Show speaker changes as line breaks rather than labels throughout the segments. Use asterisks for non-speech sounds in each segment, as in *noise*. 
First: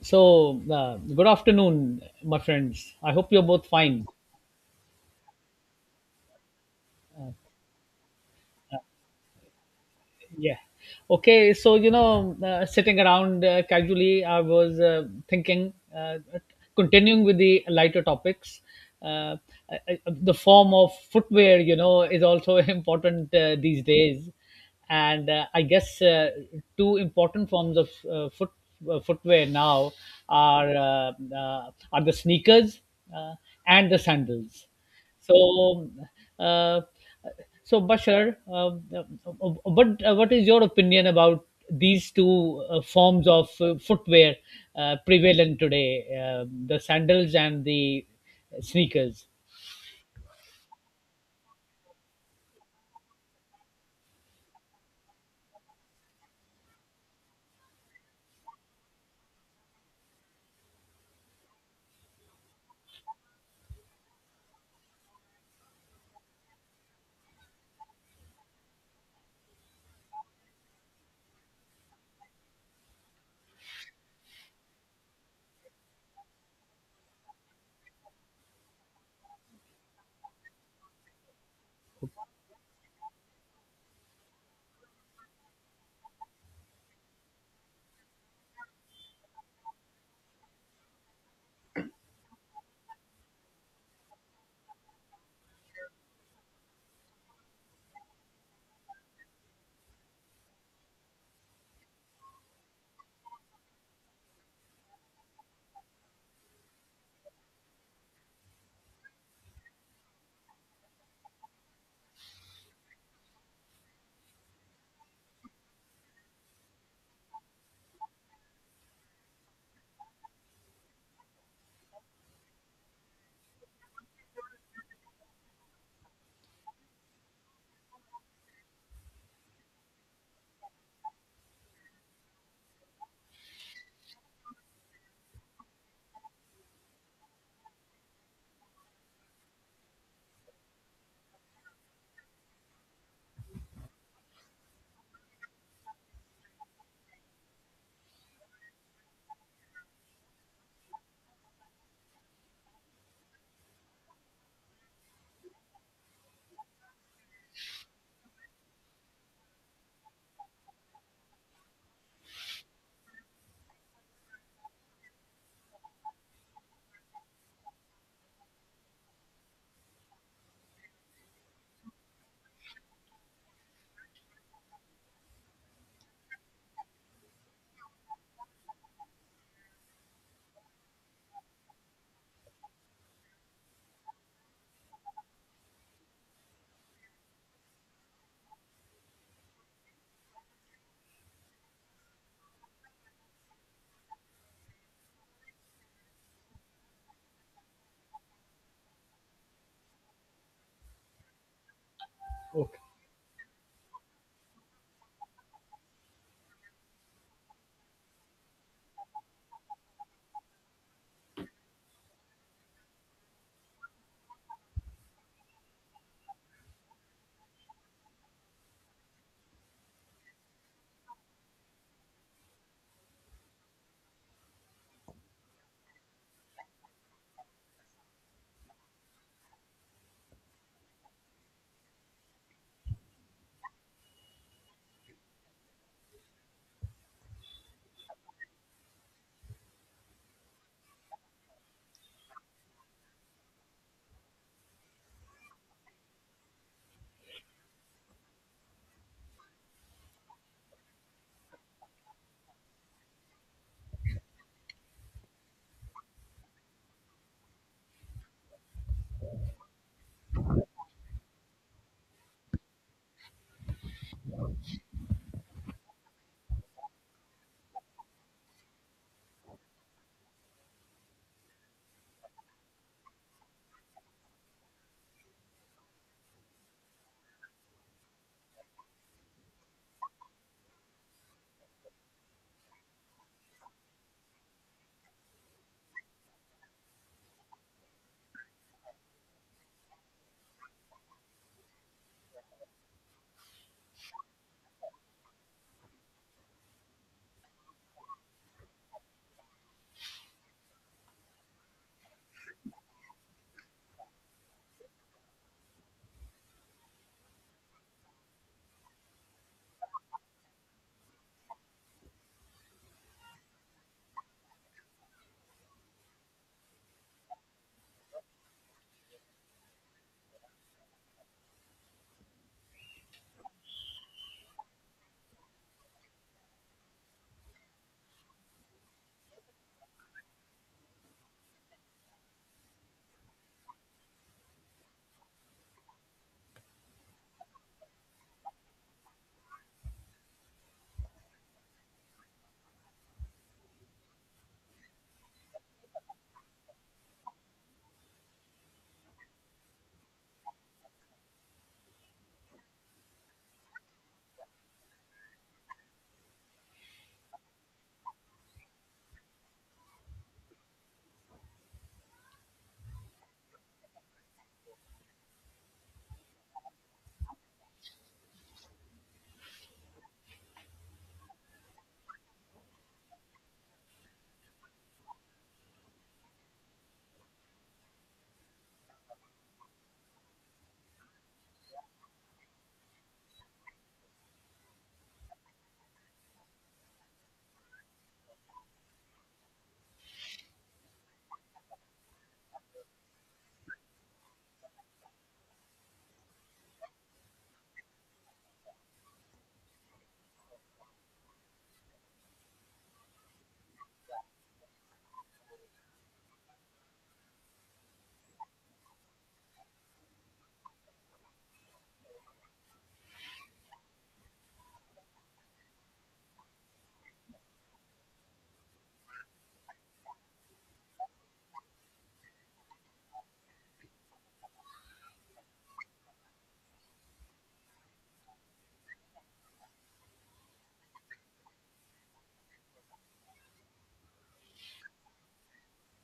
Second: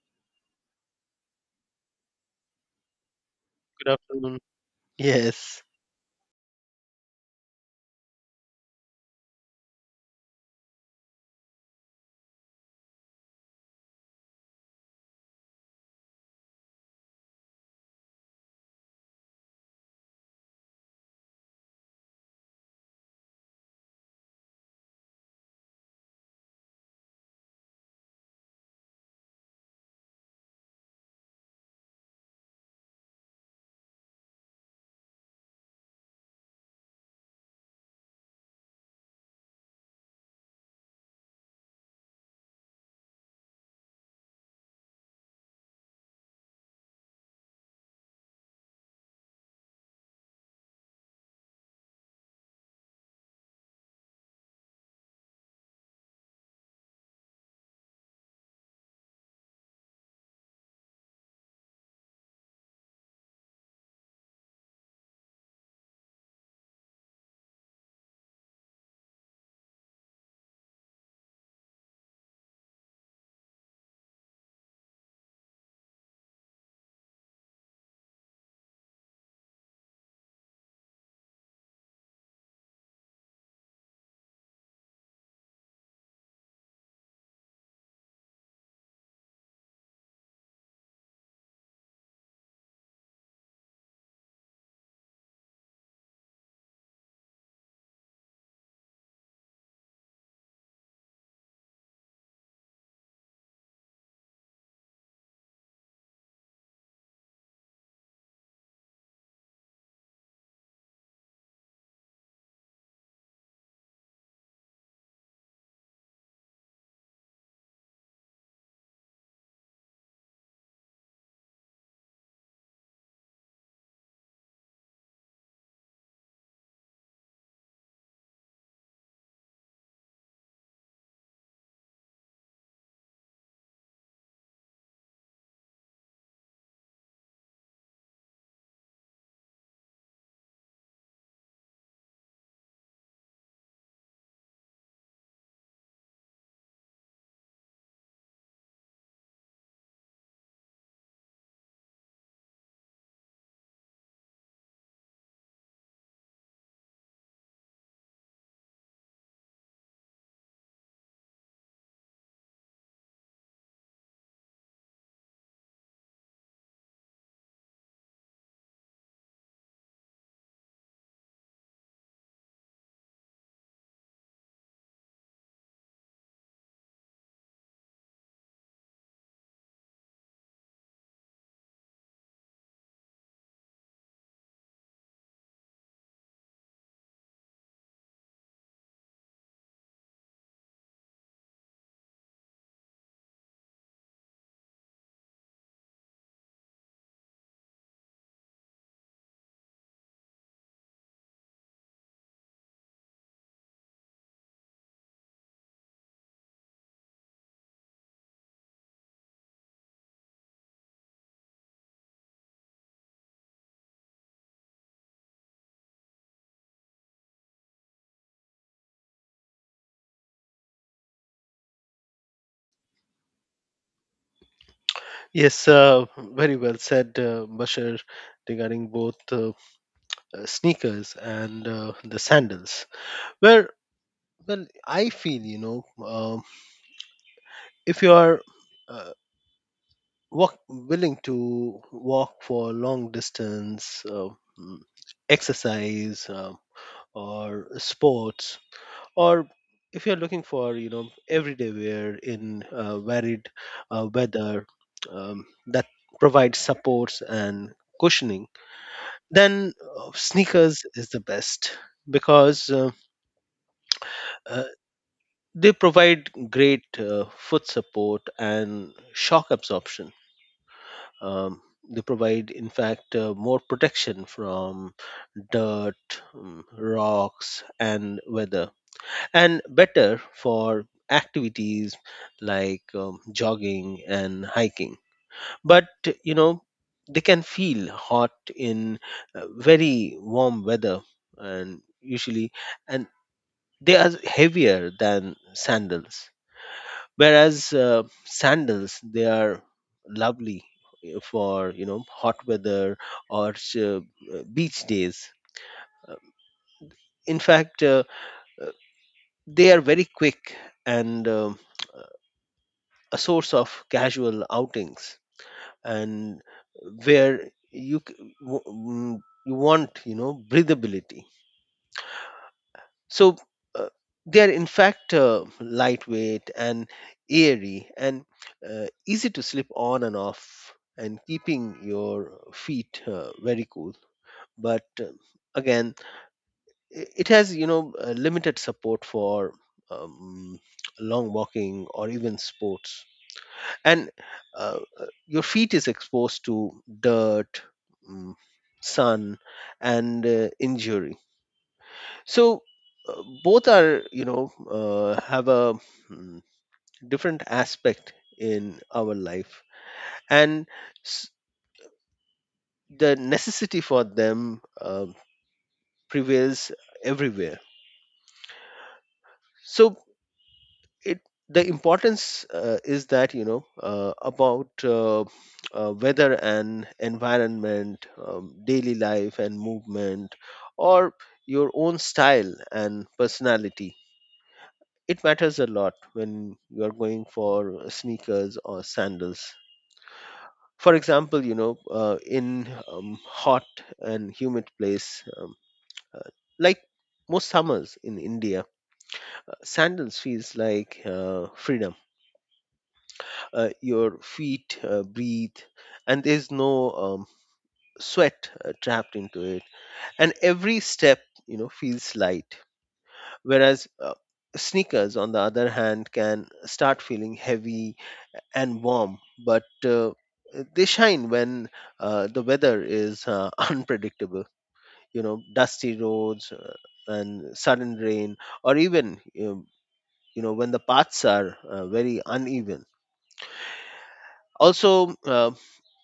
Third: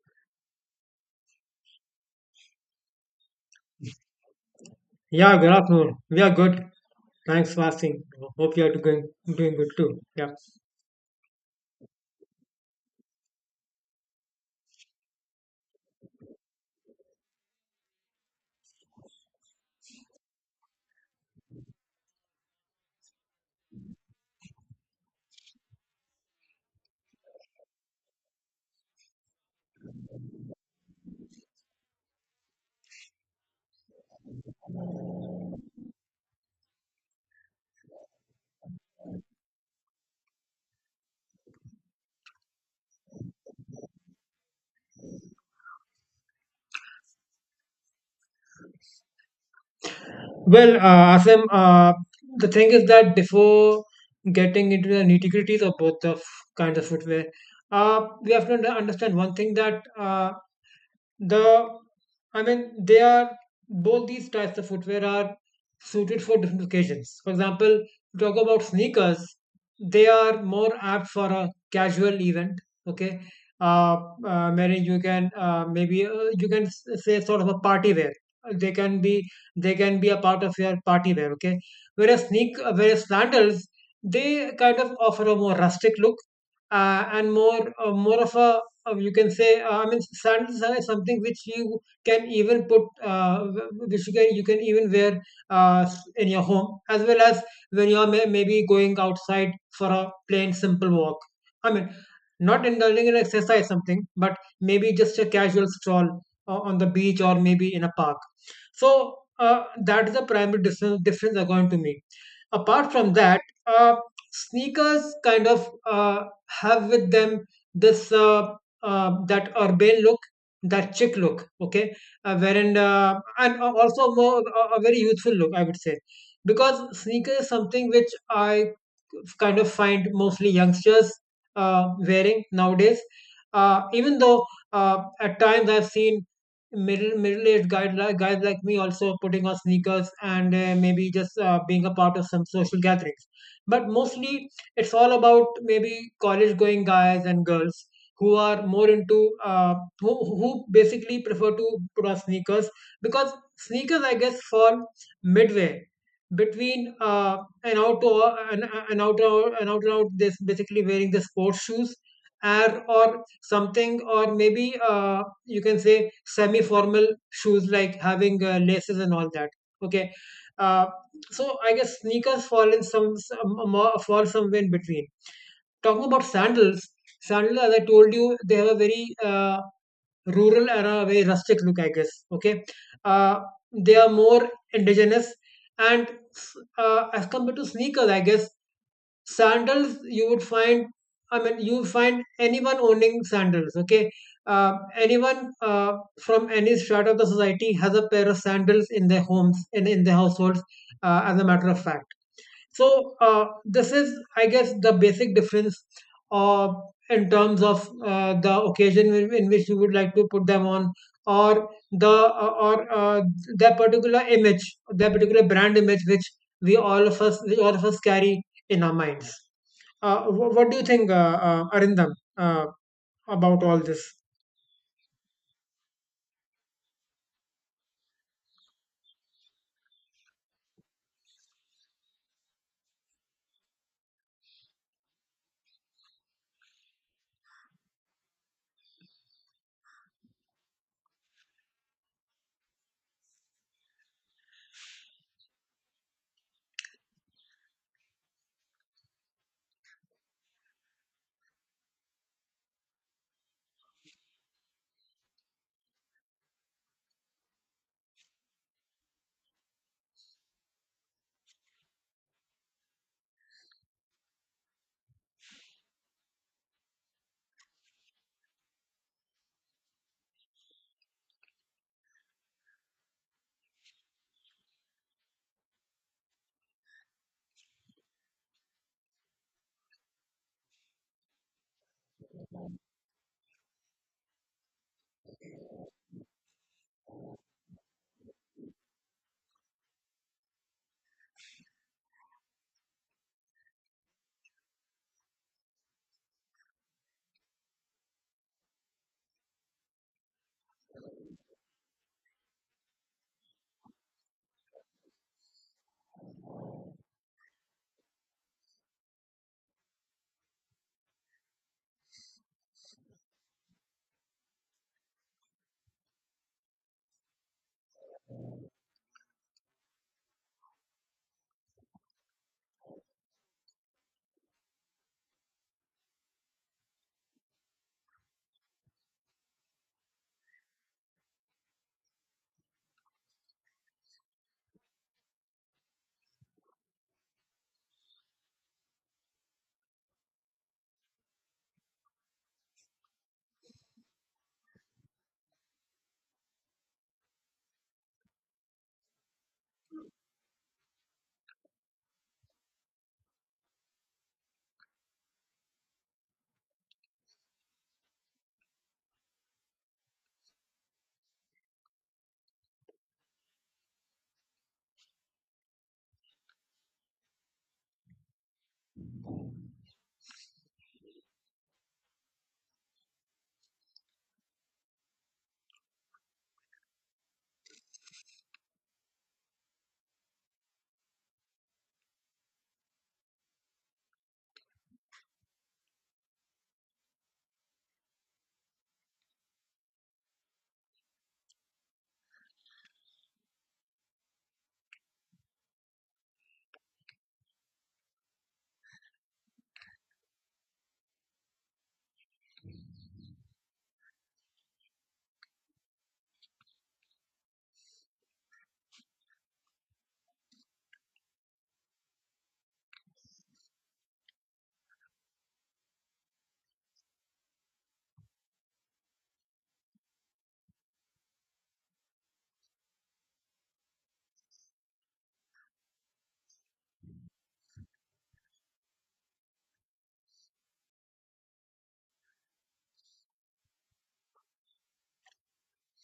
So good afternoon, my friends. I hope you're both
Good
fine.
afternoon.
Yeah, good
Yes,
afternoon. We are good. Thanks for asking. Hope you are doing good too. Yeah.
Yeah. Okay. So sitting around casually, I was thinking, continuing with the lighter topics, uh, the form of footwear, you know, is also *laughs* important these days. And I guess two important forms of footwear now are the sneakers uh, and the sandals. So, uh, so, Bashar, what is your opinion about these two forms of footwear prevalent today, the sandals and the sneakers?
Well, Asim, the thing is that before getting into the nitty gritties of both of kinds of footwear, we have to understand one thing that The they are both these types of footwear are suited for different occasions. For example, you talk about sneakers, they are more apt for a casual event. Okay, uh, Mary, you can maybe you can say sort of a party wear. Uh, They can be they can be a part of your party wear. Okay, whereas sneak whereas sandals they kind of offer a more rustic look and more of a you can say I mean sandals are something which you can even put uh, which you can even wear uh, in your home as well as when you're maybe going outside for a plain simple walk, I mean not indulging in exercise something but maybe just a casual stroll on the beach or maybe in a park. So that is the primary difference according to me. Apart from that, uh, sneakers kind of have with them this that urbane look, that chic look, okay, wherein and also more a very youthful look, I would say, because sneaker is something which I kind of find mostly youngsters wearing nowadays. Even though, at times I've seen middle aged guys like me also putting on sneakers and maybe just being a part of some social gatherings. But mostly it's all about maybe college going guys and girls who are more into uh, who who basically prefer to put on sneakers because sneakers I guess fall midway between and out to and, and out and out and out, this basically wearing the sports shoes or something, or maybe you can say semi formal shoes like having laces and all that. Okay, uh, so I guess sneakers fall in fall somewhere in between. Talking about sandals, sandals as I told you they have a very rural era, very rustic look, I guess. Okay, uh, they are more indigenous, and as compared to sneakers, I guess sandals you would find. I mean, you find anyone owning sandals. Okay, anyone from any strata of the society has a pair of sandals in their homes in their households. As a matter of fact
Okay.
so this is, I guess, the basic difference uh, in terms of the occasion in which you would like to put them on, or the or that particular image, that particular brand image, which we all of us, which all of us carry in our minds. What do you think, Arindam, uh, about all this?
yes, Very well said, Bashir, regarding both sneakers and the sandals. Where, well, I feel, you know, if you are uh, willing to walk for long distance, mm, exercise, or sports, or if you're looking for, you know, everyday wear in varied weather that provides supports and cushioning, then sneakers is the best, because uh, they provide great foot support and shock absorption. um, they provide, in fact, more protection from dirt, rocks and weather, and better for activities like, jogging and hiking. But you know, they can feel hot in very warm weather, and usually and they are heavier than sandals. Whereas sandals, they are lovely for, you know, hot weather or beach days. In fact, uh, they are very quick and, a source of casual outings, and where you c- w- mm, you want, you know, breathability. So uh, they are, in fact, lightweight and airy, and easy to slip on and off, and keeping your feet very cool. But again, it has, you know, limited support for, um, long walking or even sports, and your feet is exposed to dirt, mm, sun, and injury. So both are, you know, have a mm, different aspect in our life, and s- the necessity for them prevails everywhere. So it the importance is that, you know, about weather and environment, daily life and movement, or your own style and personality. It matters a lot when you are going for sneakers or sandals. For example, you know, in hot and humid place, uh, like most summers in India, sandals feels like freedom. Your feet breathe, and there's no sweat trapped into it, and every step, you know, feels light. Whereas sneakers on the other hand can start feeling heavy and warm, but they shine when the weather is *laughs* unpredictable, you know, dusty roads and sudden rain, or even, you know, when the paths are very uneven. Also,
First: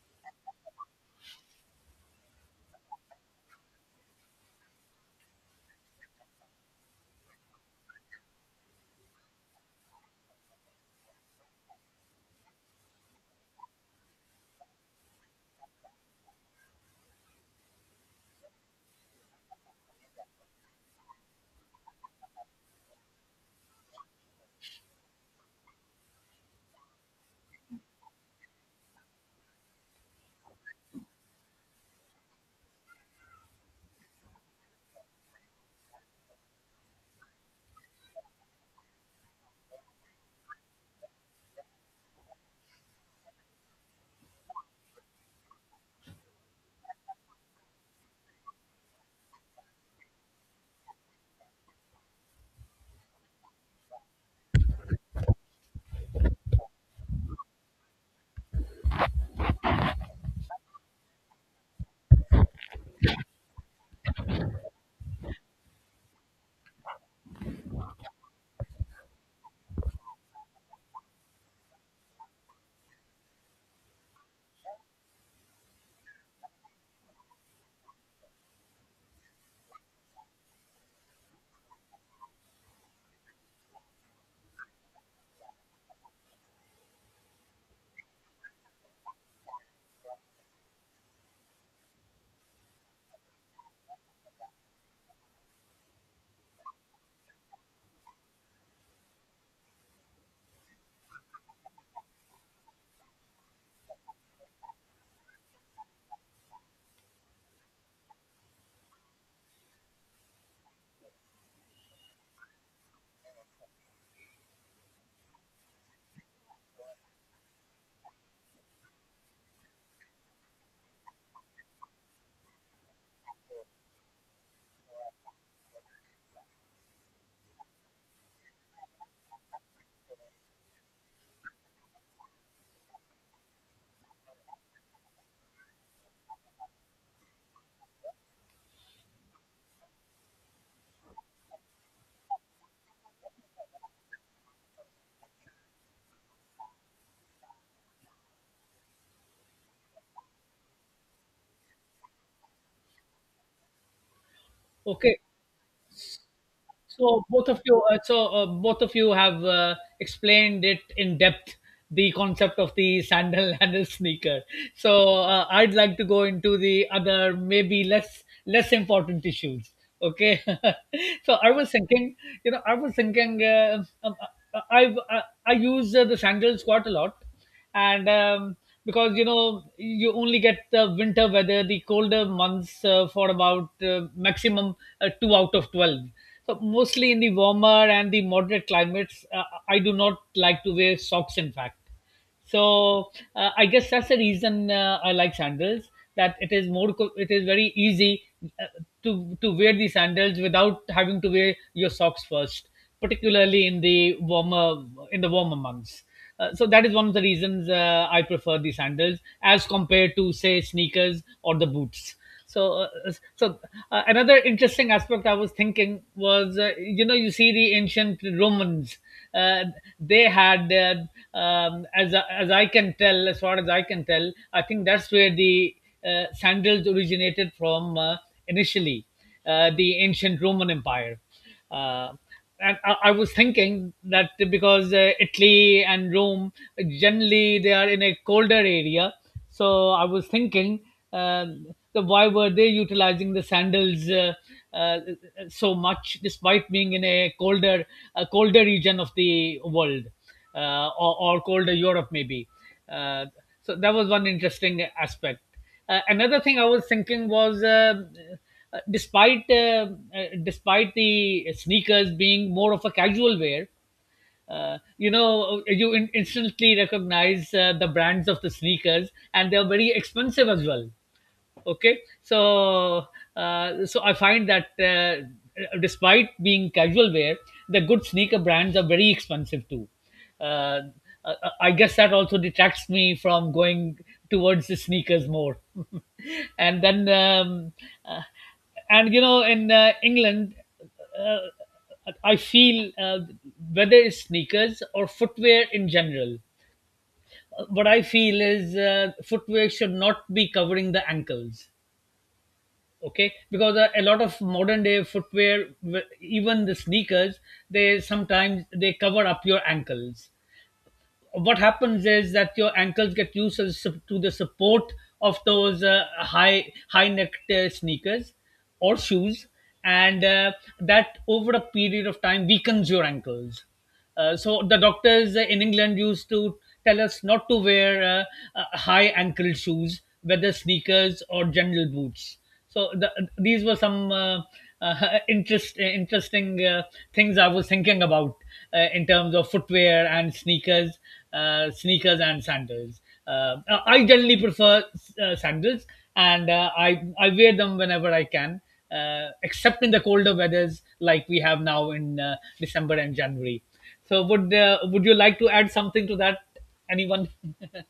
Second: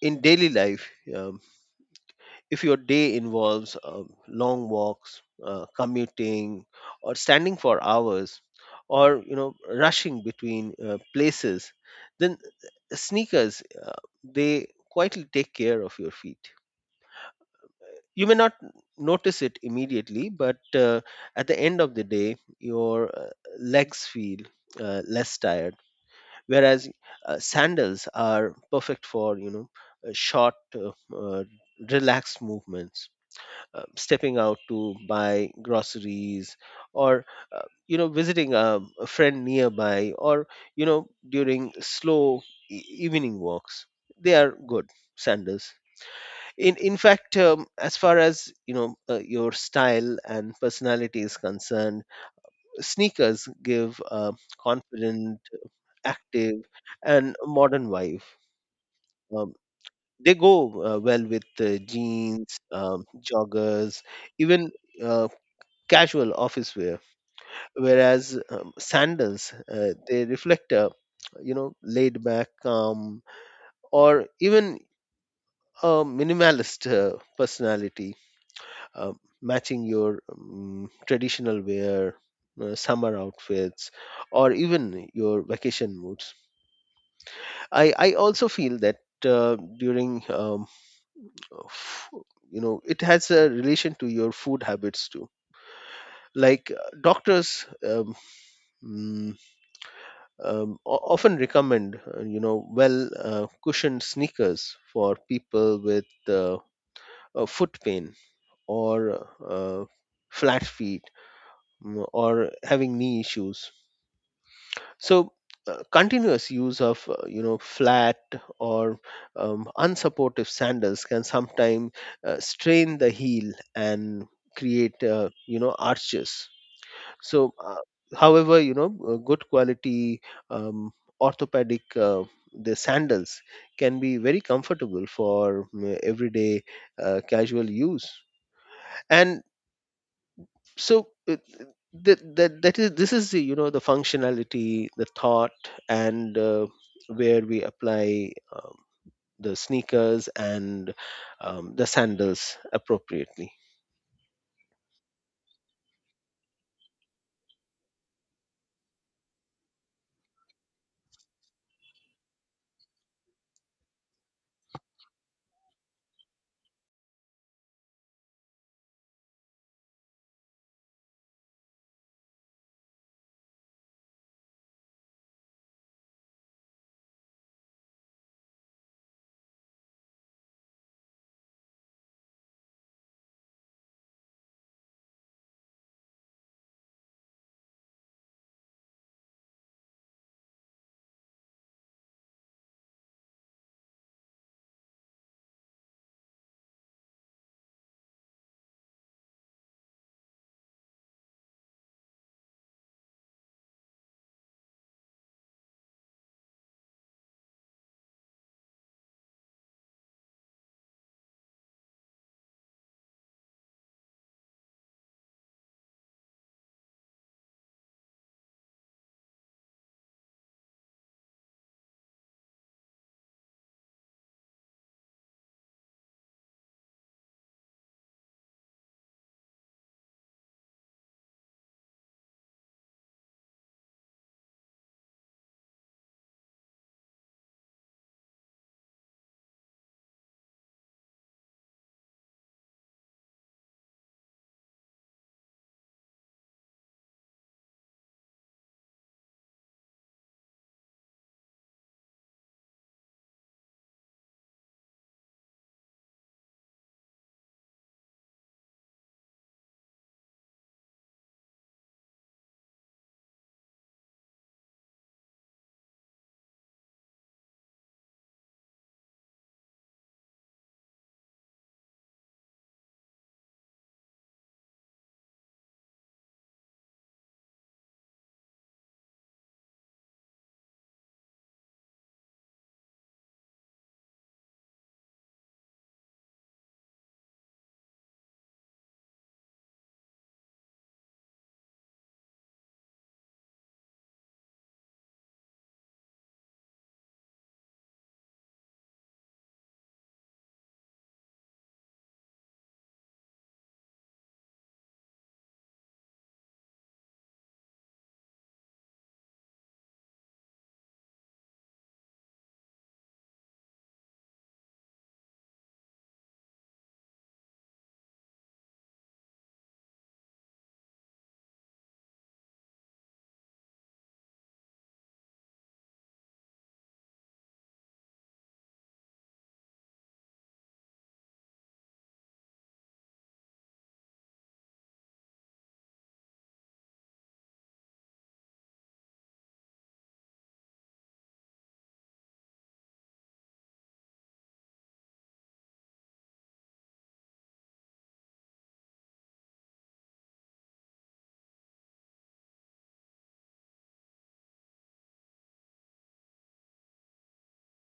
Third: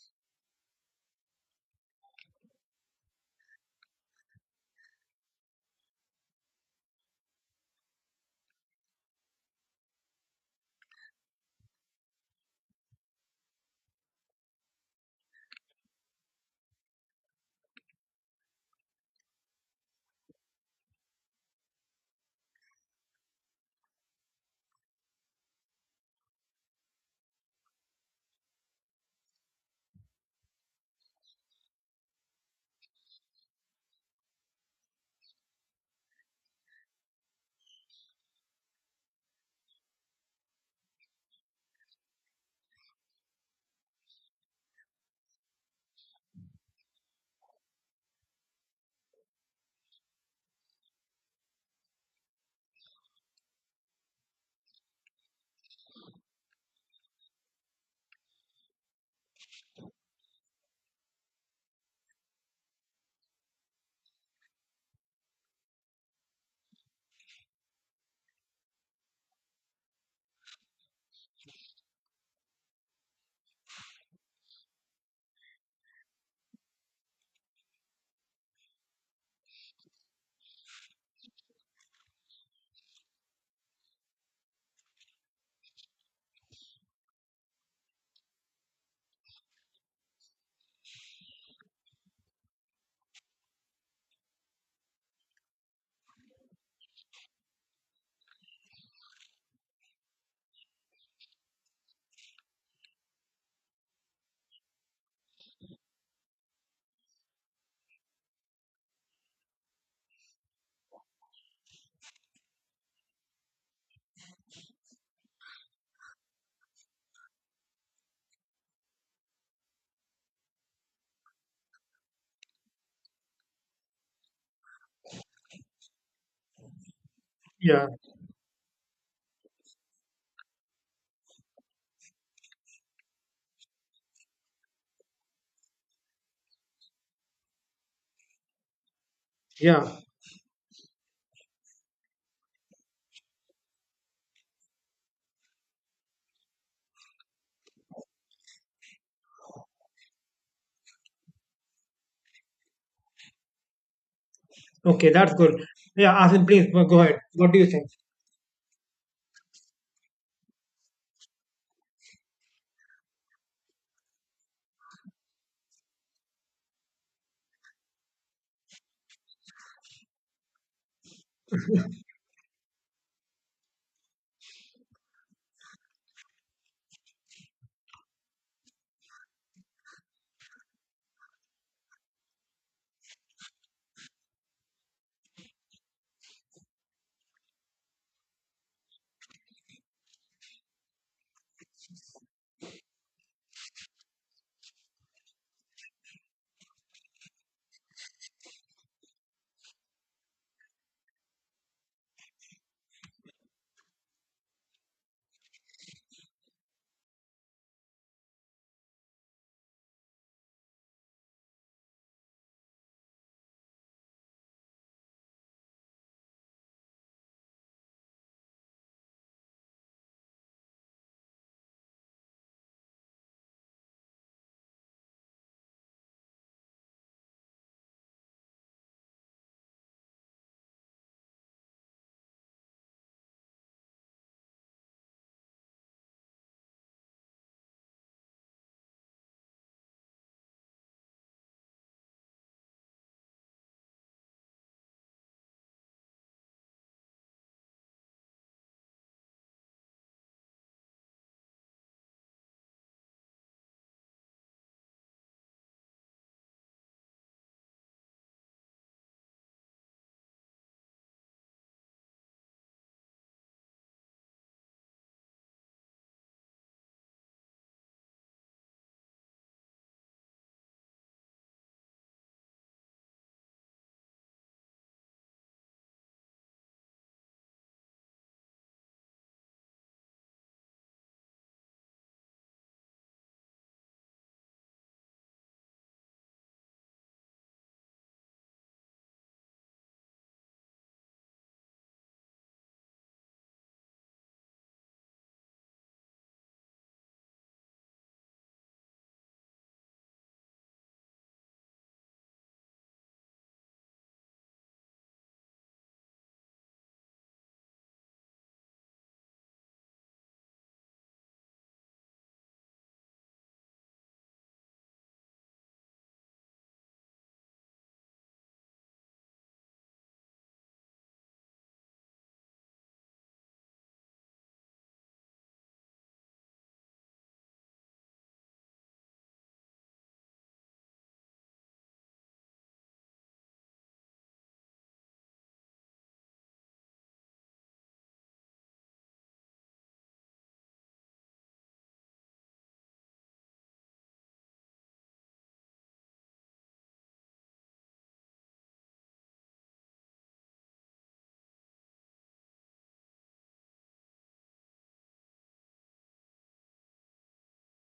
in daily life, if your day involves long walks, commuting, or standing for hours, or you know, rushing between places, then sneakers they quietly take care of your feet. You may not notice it immediately, but at the end of the day, your legs feel less tired. Whereas sandals are perfect for, you know, short relaxed movements, stepping out to buy groceries, or you know, visiting a friend nearby, or you know, during slow evening walks, they are good, sandals. In fact, as far as you know, your style and personality is concerned, sneakers give a confident, active, and modern wife. Um, they go well with jeans, joggers, even uh, casual office wear. Whereas, sandals, they reflect a, you know, laid back, calm, or even a minimalist personality, uh, matching your traditional wear, summer outfits, or even your vacation moods. I also feel that uh, during um, uh, f- you know, it has a relation to your food habits too. Like doctors mm, often recommend, you know, well cushioned sneakers for people with foot pain or uh, flat feet, or having knee issues. So continuous use of you know, flat or unsupportive sandals can sometimes strain the heel and create, you know, arches. So uh,
Yeah,
however you know, good quality, um, orthopedic, the sandals can be very comfortable for, everyday casual use. And
yeah.
so that that that is this is the, you know, the functionality, the thought, and where we apply, the sneakers and, the sandals appropriately.
Okay,
Okay.
that's good. Yeah, Asim, please go ahead.
So both
What do
of
you
you,
think?
both of you have explained it in depth the concept of the sandal *laughs* and the sneaker. So I'd like to go into the other, maybe less important issues. Okay, *laughs* so I was thinking, you know, I was thinking, uh, I, I I use the sandals quite a lot, and because you know you only get the winter weather the colder months for about maximum 2 out of 12. So mostly in the warmer and the moderate climates, I do not like to wear socks, in fact. So I guess that's the reason I like sandals. That it is more, it is very easy uh, to wear the sandals without having to wear your socks first, particularly in the warmer months. So that is one of the reasons I prefer the sandals as compared to say sneakers or the boots. So, another interesting aspect I was thinking was, you know, you see the ancient Romans, uh, they had, as I can tell, as far as I can tell, I think that's where the sandals originated from initially, the ancient Roman Empire. Uh, I was thinking that because Italy and Rome generally they are in a colder area, so I was thinking um, that why were they utilizing the sandals uh, so much despite being in a colder region of the world, or colder Europe maybe. Uh, so that was one interesting aspect. Another thing I was thinking was, uh, despite uh, despite the sneakers being more of a casual wear, you know, you instantly recognize the brands of the sneakers, and they are very expensive as well. Okay, so so I find that despite being casual wear, the good sneaker brands are very expensive too. Uh, i I guess that also detracts me from going towards the sneakers more. *laughs* and then um, uh, and you know in England, uh, I feel uh, whether it's sneakers or footwear in general, what I feel is footwear should not be covering the ankles. Okay, because a lot of modern day footwear, even the sneakers, they sometimes they cover up your ankles. What happens is that your ankles get used to the to the support of those high necked sneakers or shoes, and that over a period of time weakens your ankles. So the doctors in England used to tell us not to wear high ankle shoes, whether sneakers or general boots. So these were some interesting things I was thinking about in terms of footwear and sneakers, sneakers and sandals. Uh, I generally prefer sandals, and I wear them whenever I can, except in the colder weathers like we have now in December and January. So would you like to add something to that? Anyone? *laughs*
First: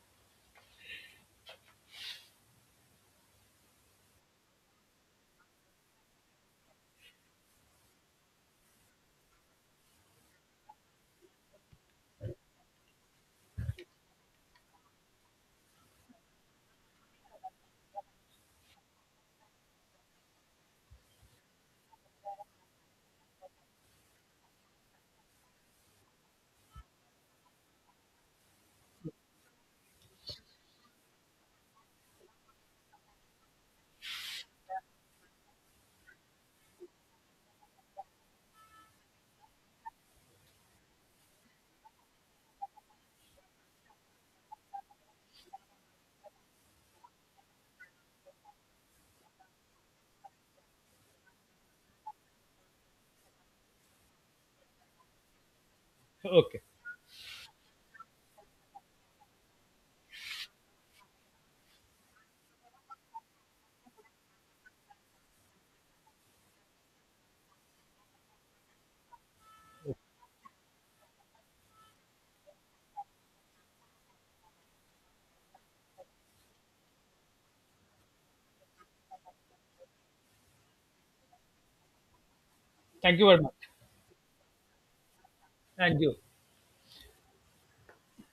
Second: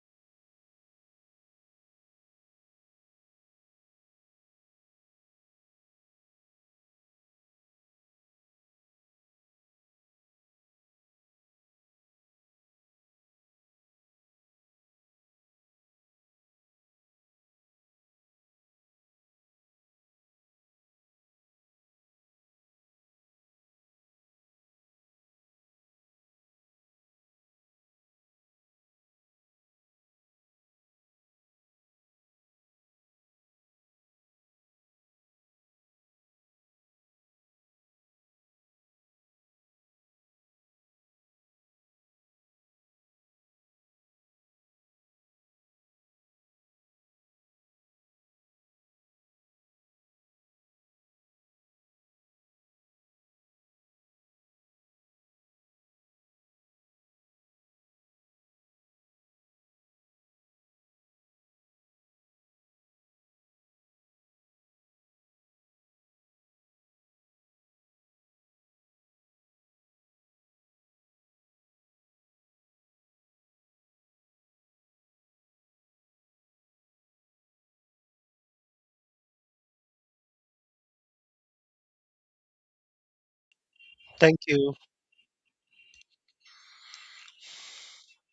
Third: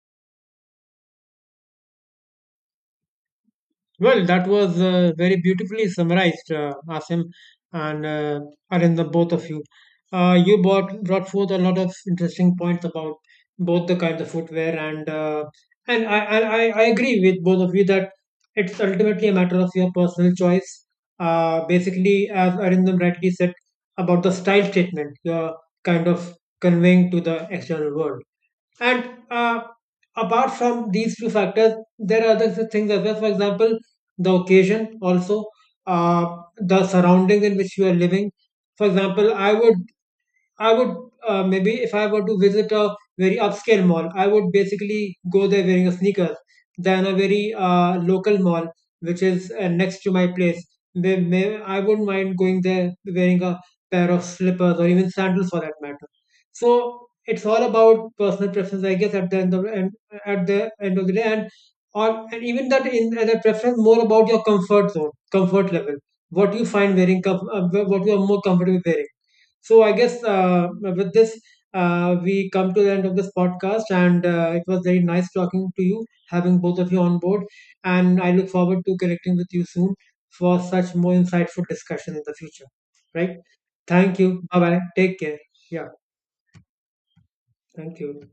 Well, that was very beautifully summarized, Asim and Arindam, both of you. You brought forth a lot of interesting points about both the kinds of footwear, and I agree with both of you that it's ultimately a matter of your personal choice. Basically, as Arindam rightly said about the style statement, you're kind of conveying to the external world. And uh, apart from these few factors, there are other things as well. For example, the occasion also, the surrounding in which you are living. For example, I would maybe if I were to visit a very upscale mall, I would basically go there wearing a sneakers than a very local mall, which is next to my place. I wouldn't mind going there wearing a pair of slippers or even sandals for that matter.
Okay.
So it's all about personal preference, I guess, at the end of the day, and or and even that in and that preference more about your comfort zone, comfort level, what you find wearing, what you are more comfortable wearing. So I guess with this, we come to the end of this podcast, and it was very nice talking to you, having both of you on board. And I look forward to connecting with you soon for such more insightful discussion in the future.
Thank you
Right?
very much.
Thank
Thank
you. Bye
you.
bye. Take care. Yeah.
And you.
Thank you.